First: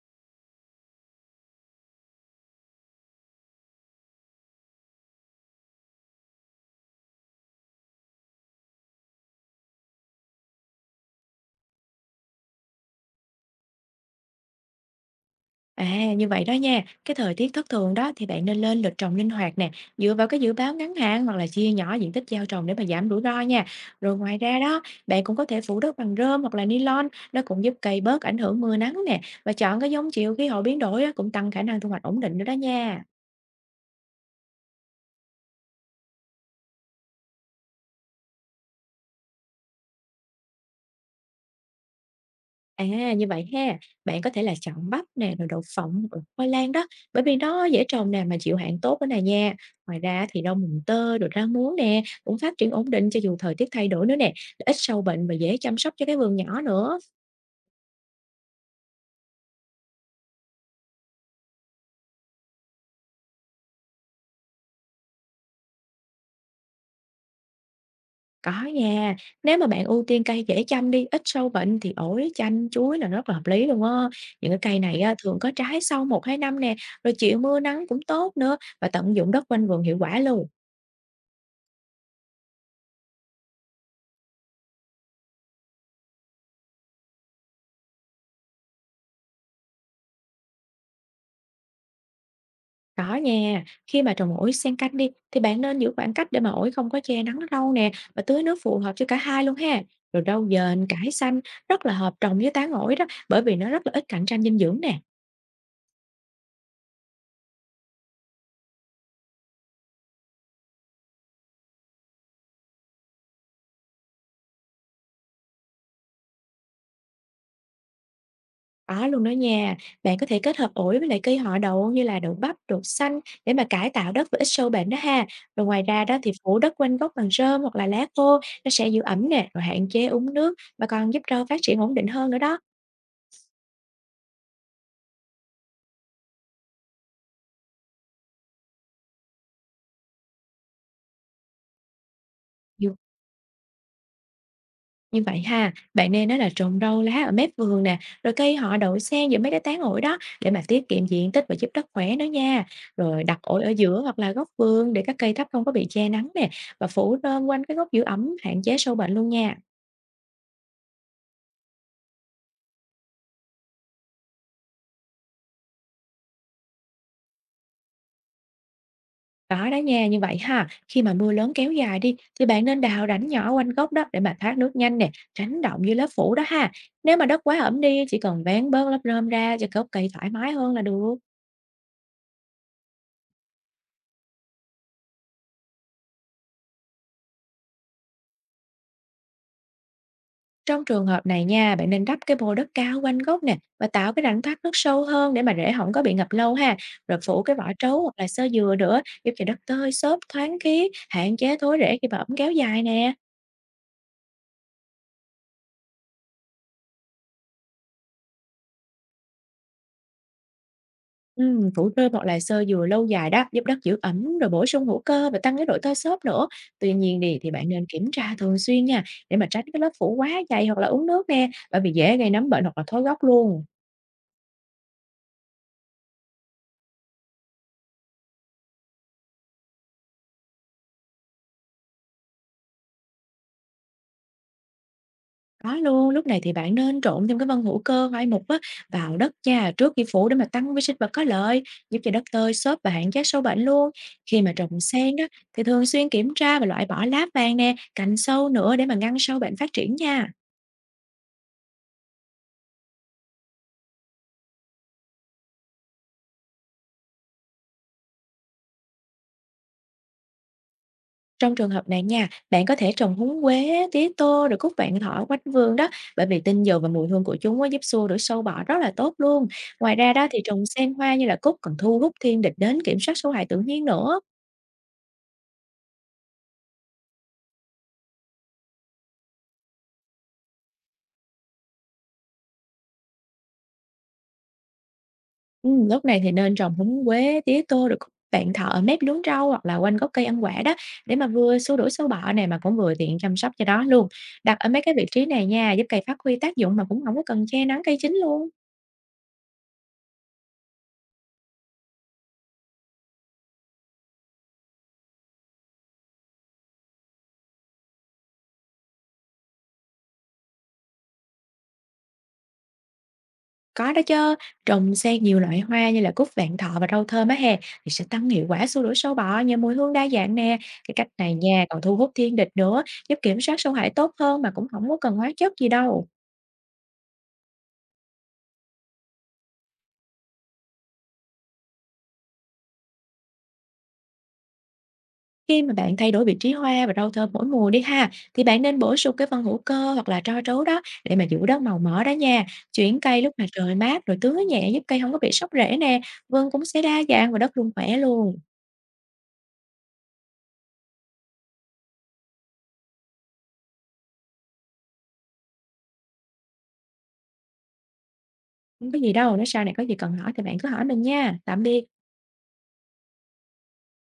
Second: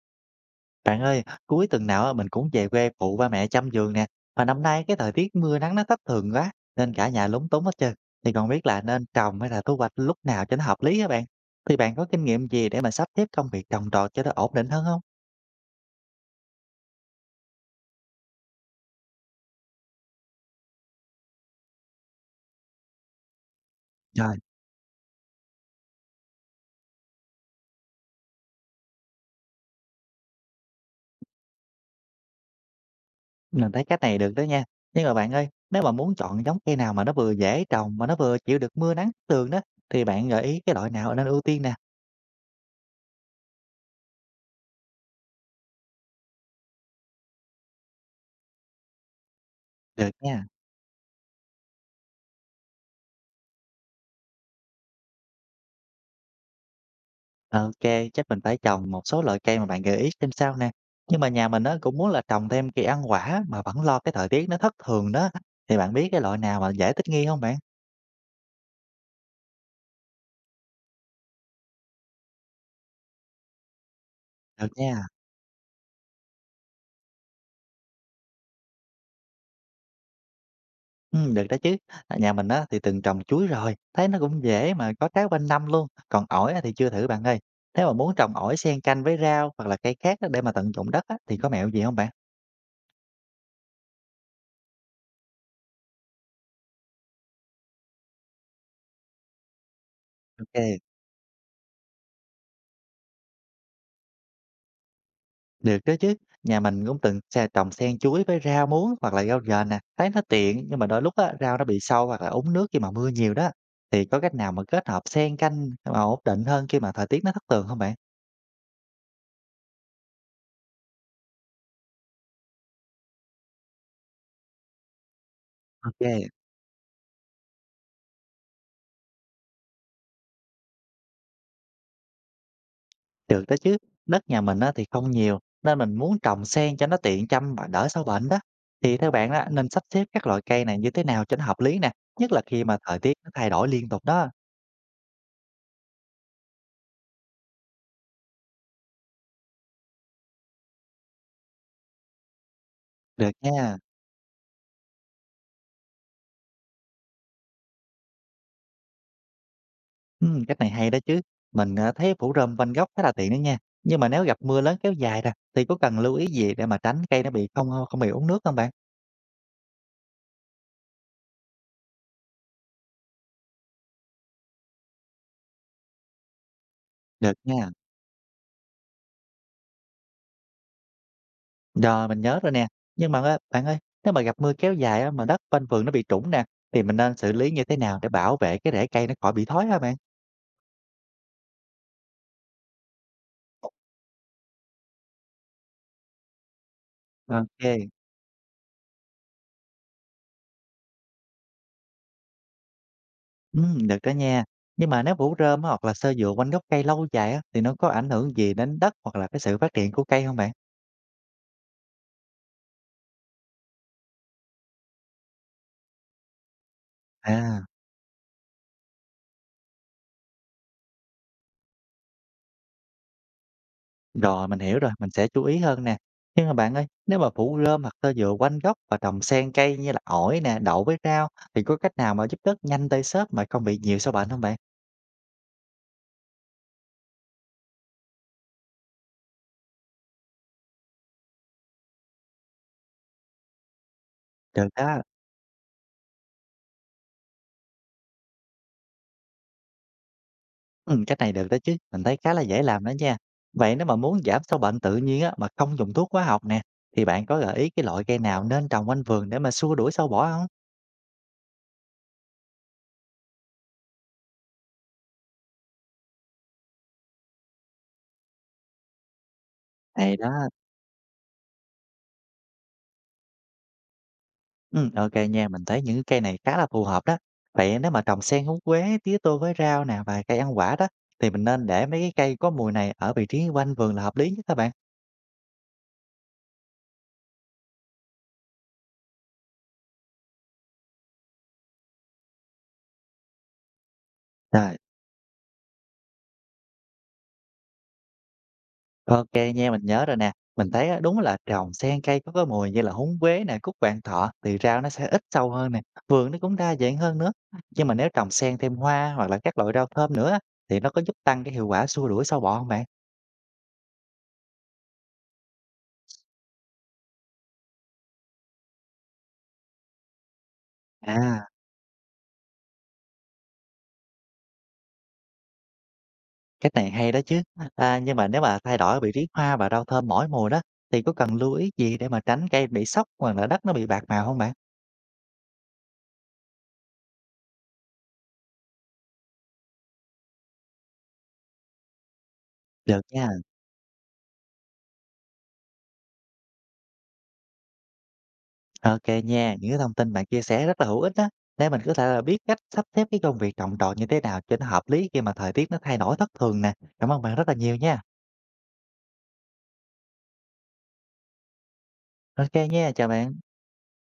Bạn ơi, cuối tuần nào á, mình cũng về quê phụ ba mẹ chăm vườn nè. Mà năm nay cái thời tiết mưa nắng nó thất thường quá, nên cả nhà lúng túng hết trơn. Thì còn biết là nên trồng hay là thu hoạch lúc nào cho nó hợp lý hả bạn? Thì bạn có kinh nghiệm gì để mà sắp xếp công việc trồng trọt cho nó ổn định hơn không? À, như vậy đó nha, cái thời tiết thất thường đó thì bạn nên lên lịch trồng linh hoạt nè, dựa vào cái dự báo ngắn hạn hoặc là chia nhỏ diện tích gieo trồng để mà giảm rủi ro nha. Rồi Rồi, ngoài ra đó, bạn cũng có thể phủ đất bằng rơm hoặc là ni lông, nó cũng giúp cây bớt ảnh hưởng mưa nắng nè, và chọn cái giống chịu khí hậu biến đổi á, cũng tăng khả năng thu hoạch ổn định nữa đó nha. mình thấy cách này được đó nha. Nhưng mà bạn ơi, nếu mà muốn chọn giống cây nào mà nó vừa dễ trồng mà nó vừa chịu được mưa nắng thất thường đó, thì bạn gợi ý cái loại nào nên ưu tiên nè. À, như vậy ha, bạn có thể là chọn bắp nè, rồi đậu phộng, rồi khoai lang đó, bởi vì nó dễ trồng nè mà chịu hạn tốt nữa nè nha. Ngoài Được ra thì nha. rau mùng tơi rồi rau muống nè, cũng phát triển ổn định cho dù thời tiết thay đổi nữa nè, ít sâu bệnh và dễ chăm sóc cho cái vườn nhỏ nữa. OK, chắc mình phải trồng một số loại cây mà bạn gợi ý xem sao nè. Nhưng mà nhà mình á cũng muốn là trồng thêm cây ăn quả mà vẫn lo cái thời tiết nó thất thường đó. Thì bạn biết cái loại nào mà dễ thích nghi không bạn? Có nha, nếu mà bạn ưu tiên cây dễ chăm đi, ít sâu bệnh thì ổi, chanh, chuối là rất là hợp lý luôn á. Những cái Được cây này nha. á, thường có trái sau một hai năm nè, rồi chịu mưa nắng cũng tốt nữa và tận dụng đất quanh vườn hiệu quả luôn. Được đó chứ. À, nhà mình á thì từng trồng chuối rồi, thấy nó cũng dễ mà có trái quanh năm luôn, còn ổi á thì chưa thử bạn ơi. Nếu mà muốn trồng ổi xen canh với rau hoặc là cây khác á để mà tận dụng đất á thì có mẹo gì không bạn? Có nha, khi mà trồng ổi xen canh đi thì bạn nên giữ khoảng cách để mà ổi không có che nắng lâu nè và tưới nước phù hợp cho cả hai luôn ha. Rồi rau OK. dền, cải xanh rất là hợp trồng với tán ổi đó, bởi vì nó rất là ít cạnh tranh dinh dưỡng nè. Được đó chứ, nhà mình cũng từng xe trồng sen chuối với rau muống hoặc là rau dền nè, thấy nó tiện nhưng mà đôi lúc á, rau nó bị sâu hoặc là úng nước khi mà mưa nhiều đó. Thì có cách nào mà kết hợp xen canh mà ổn định hơn khi mà thời tiết nó thất thường không bạn? Có luôn đó nha. Bạn có thể kết hợp ổi với lại cây họ đậu như là đậu bắp, đậu xanh để mà cải tạo đất và ít sâu bệnh đó ha. Rồi ngoài ra đó Ok, thì phủ đất quanh gốc bằng rơm hoặc là lá khô, nó sẽ giữ ẩm nè, rồi hạn chế úng nước và còn giúp rau phát triển ổn định hơn nữa đó. được đó chứ, đất nhà mình á, thì không nhiều nên mình muốn trồng sen cho nó tiện chăm và đỡ sâu bệnh đó. Thì theo bạn á, nên sắp xếp các loại cây này như thế nào cho nó hợp lý nè, nhất là khi mà thời tiết nó thay đổi liên tục đó. Như vậy ha, bạn nên á là trồng rau lá ở mép vườn nè, rồi cây họ đậu xen giữa mấy cái tán ổi đó để mà tiết kiệm diện tích và giúp đất khỏe nữa nha. Rồi Được đặt ổi ở nha. giữa hoặc là góc vườn để các cây thấp không có bị che nắng nè, và phủ rơm quanh cái gốc giữ ẩm hạn chế sâu bệnh luôn nha. Cách này hay đó chứ. Mình thấy phủ rơm quanh gốc khá là tiện đó nha. Nhưng mà nếu gặp mưa lớn kéo dài ra thì có cần lưu ý gì để mà tránh cây nó bị không bị uống nước không bạn? Đó đó nha, như vậy ha, khi mà mưa lớn kéo dài đi thì bạn nên đào rãnh nhỏ quanh gốc đó để mà thoát nước nhanh nè, tránh động dưới lớp phủ đó ha. Nếu mà Được đất quá nha. ẩm đi, chỉ cần vén bớt lớp rơm ra cho gốc cây thoải mái hơn là được. Rồi, mình nhớ rồi nè. Nhưng mà á, bạn ơi, nếu mà gặp mưa kéo dài á, mà đất quanh vườn nó bị trũng nè, thì mình nên xử lý như thế nào để bảo vệ cái rễ cây nó khỏi bị thối hả bạn? Trong trường hợp này nha, bạn nên đắp cái bô đất cao quanh gốc nè Ờ. và tạo cái rãnh thoát nước sâu hơn để mà rễ không có bị ngập lâu ha. Rồi phủ cái vỏ OK, trấu hoặc là xơ dừa nữa giúp cho đất tơi xốp, thoáng khí, hạn chế thối rễ khi mà ẩm kéo dài nè. Được đó nha. Nhưng mà nếu phủ rơm á, hoặc là xơ dừa quanh gốc cây lâu dài á, thì nó có ảnh hưởng gì đến đất hoặc là cái sự phát triển của cây không bạn? Phủ rơm hoặc là xơ dừa lâu dài đó giúp đất giữ ẩm, rồi bổ sung hữu cơ và tăng cái độ tơi xốp nữa. Tuy nhiên đi thì À. bạn nên kiểm tra thường xuyên nha, để mà tránh cái lớp phủ quá dày hoặc là uống nước nè, bởi vì dễ gây nấm bệnh hoặc là thối gốc luôn. Rồi, mình hiểu rồi, mình sẽ chú ý hơn nè. Nhưng mà bạn ơi, nếu mà phủ rơm hoặc tơ dừa quanh gốc và trồng xen cây như là ổi nè, đậu với rau thì có cách nào mà giúp đất nhanh tơi xốp mà không bị nhiều sâu bệnh không bạn? Có luôn, lúc này thì bạn nên trộn thêm cái phân hữu cơ hoai mục á, vào đất nha, trước khi phủ để mà tăng vi sinh vật có lợi, giúp cho đất tơi xốp và hạn chế sâu bệnh luôn. Khi mà Được trồng đó, sen đó thì thường xuyên kiểm tra và loại bỏ lá vàng nè, cành sâu nữa để mà ngăn sâu bệnh phát triển nha. Cách này được đó chứ, mình thấy khá là dễ làm đó nha. Vậy nếu mà muốn giảm sâu bệnh tự nhiên á, mà không dùng thuốc hóa học nè, thì bạn có gợi ý cái loại cây nào nên trồng quanh vườn để mà xua đuổi sâu bọ không? Trong trường hợp này nha, bạn có thể trồng húng quế, tía tô rồi cúc vạn thọ quanh vườn đó, bởi vì tinh dầu và mùi hương của chúng á, giúp xua đuổi sâu bọ rất là tốt luôn. Ngoài ra Hay đó thì đó. trồng sen hoa như là cúc còn thu hút thiên địch đến kiểm soát sâu hại tự nhiên nữa. Ừ, OK nha, mình thấy những cây này khá là phù hợp đó. Vậy nếu mà trồng xen húng quế, tía tô với rau nè và cây ăn quả đó, thì mình nên để mấy cái cây có mùi này ở vị trí quanh vườn là hợp lý nhất các bạn? Lúc này thì nên trồng húng quế, tía tô được cúc vạn thọ ở mép luống rau hoặc là quanh gốc cây ăn quả đó, để mà vừa xua đuổi sâu bọ này mà cũng vừa tiện chăm sóc cho đó luôn. Đặt ở Rồi, mấy cái vị trí này nha, giúp cây phát huy tác dụng mà cũng không có cần che nắng cây chính luôn. ô nha, mình nhớ rồi nè. Mình thấy á, đúng là trồng xen cây có cái mùi như là húng quế nè, cúc vạn thọ thì rau nó sẽ ít sâu hơn nè, vườn nó cũng đa dạng hơn nữa. Nhưng mà nếu trồng xen thêm hoa hoặc là các loại rau thơm nữa á, thì nó có giúp tăng cái hiệu quả xua đuổi sâu bọ không bạn? Có đó chớ, trồng xen nhiều loại hoa như là cúc vạn thọ và rau thơm á hè thì sẽ tăng hiệu quả xua đuổi sâu bọ nhờ mùi hương đa dạng nè. Cái cách này À. nha, còn thu hút thiên địch nữa, giúp kiểm soát sâu hại tốt hơn mà cũng không có cần hóa chất gì đâu. Cách này hay đó chứ. À, nhưng mà nếu mà thay đổi vị trí hoa và rau thơm mỗi mùa đó, thì có cần lưu ý gì để mà tránh cây bị sốc hoặc là đất nó bị bạc màu không bạn? Khi mà bạn thay đổi vị trí hoa và rau thơm mỗi mùa đi ha, thì bạn nên bổ sung cái phân hữu cơ hoặc là tro trấu đó để mà giữ đất màu mỡ đó nha. Chuyển Được cây nha. lúc mà trời mát rồi tưới nhẹ giúp cây không có bị sốc rễ nè. Vườn cũng sẽ đa dạng và đất luôn khỏe luôn. OK nha, những cái thông tin bạn chia sẻ rất là hữu ích đó để mình có thể là biết cách sắp xếp cái công việc trồng trọt như thế nào cho nó hợp lý khi mà thời tiết nó thay đổi thất thường nè. Cảm ơn bạn rất là nhiều nha. Không có gì đâu, nếu sau này có gì cần hỏi thì bạn cứ hỏi mình nha. Tạm biệt. OK nha, chào bạn.